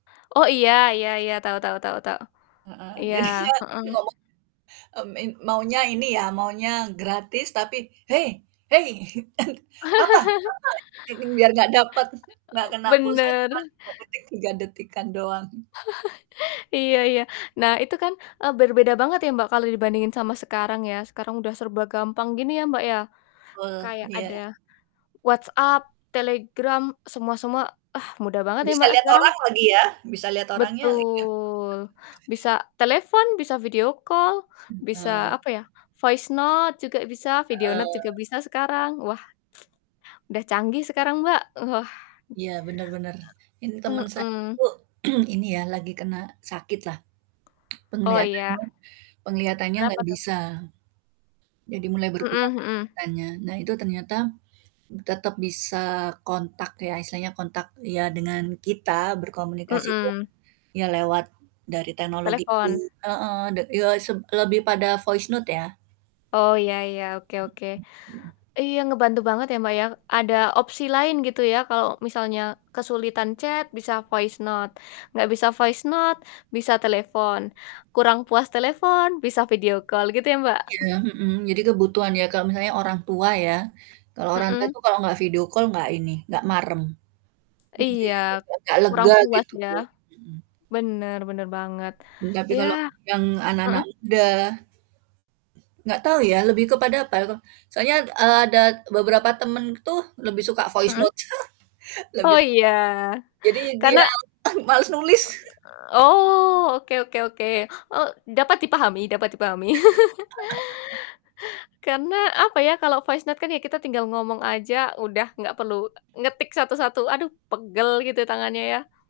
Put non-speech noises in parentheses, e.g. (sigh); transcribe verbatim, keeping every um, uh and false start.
Oh iya iya iya, tau tau tau tau, Heeh, iya, jadinya, heeh. ngomong mmm, in maunya ini ya, maunya gratis tapi "Hei, hei!" Gitu kan "apa? (laughs) Kenapa?" Biar gak dapet, (chuckles) nggak Eee, kena pulsa bener. cuman tiga detik, tiga detik-an doang. (laughs) Iya iya. Nah itu kan, eee, berbeda banget ya, Mbak, kalau dibandingin sama sekarang ya, sekarang udah serba gampang gini ya, Mbak, ya Betul, kayak iya. ada WhatsApp, Telegram, semua-semua, ah mudah banget ya, Bisa Mbak, liat sekarang? orang lagi ya, bisa liat orangnya lagi ya. (chuckles) Betul bisa telepon, bisa video call bisa Mhm. apa ya, voice note juga bisa, video note juga Heeh. bisa sekarang, wah, (tsk) udah canggih sekarang Mbak, wah. Iya bener bener, ini temen saya Mmm. tuh, (clears throat) ini ya, lagi kena sakit lah Oh iya. penglihatannya pengelihatannya Kenapa nggak tuh? bisa, jadi mulai berkurang Mhm mhm. pengelihatannya. Nah itu ternyata tetep bisa kontak ya, istilahnya kontak ya dengan kita berkomunikasi tuh Mmm. ya lewat dari teknologi itu. Telepon? Heeh, de ya, seb lebih pada voice note ya. Oh iya iya, oke Hmm, oke, mhm. iya ngebantu banget ya, Mbak, ya, ada opsi lain gitu, ya kalau misalnya kesulitan chat bisa voice note nggak bisa voice note bisa telepon, kurang puas telepon, bisa video call gitu ya, Mbak? Iya, (chuckles) hmm, jadi kebutuhan ya Kak. Misalnya orang tua ya, kalau orang tua Hmm. itu kalau nggak video call nggak ini, nggak marem, jadi Iya, nggak kurang lega puas gitu ya? loh, hmm. Bener bener banget, Tapi ya. kalau yang anak-anak Mhm. muda Nggak tahu ya, lebih kepada apa ya, ko soalnya, eee, ada beberapa temen tuh lebih suka voice Hmm? note (chuckles) lebih Oh suka, iya, jadi karena dia (laughs) malas nulis. Eee, oh, oke oke oke. Oh, dapat dipahami dapat dipahami. (laughs) (laughs) Karena apa ya, kalau voice note kan ya kita tinggal ngomong aja udah nggak perlu, eee, ngetik satu-satu, aduh pegel gitu tangannya ya?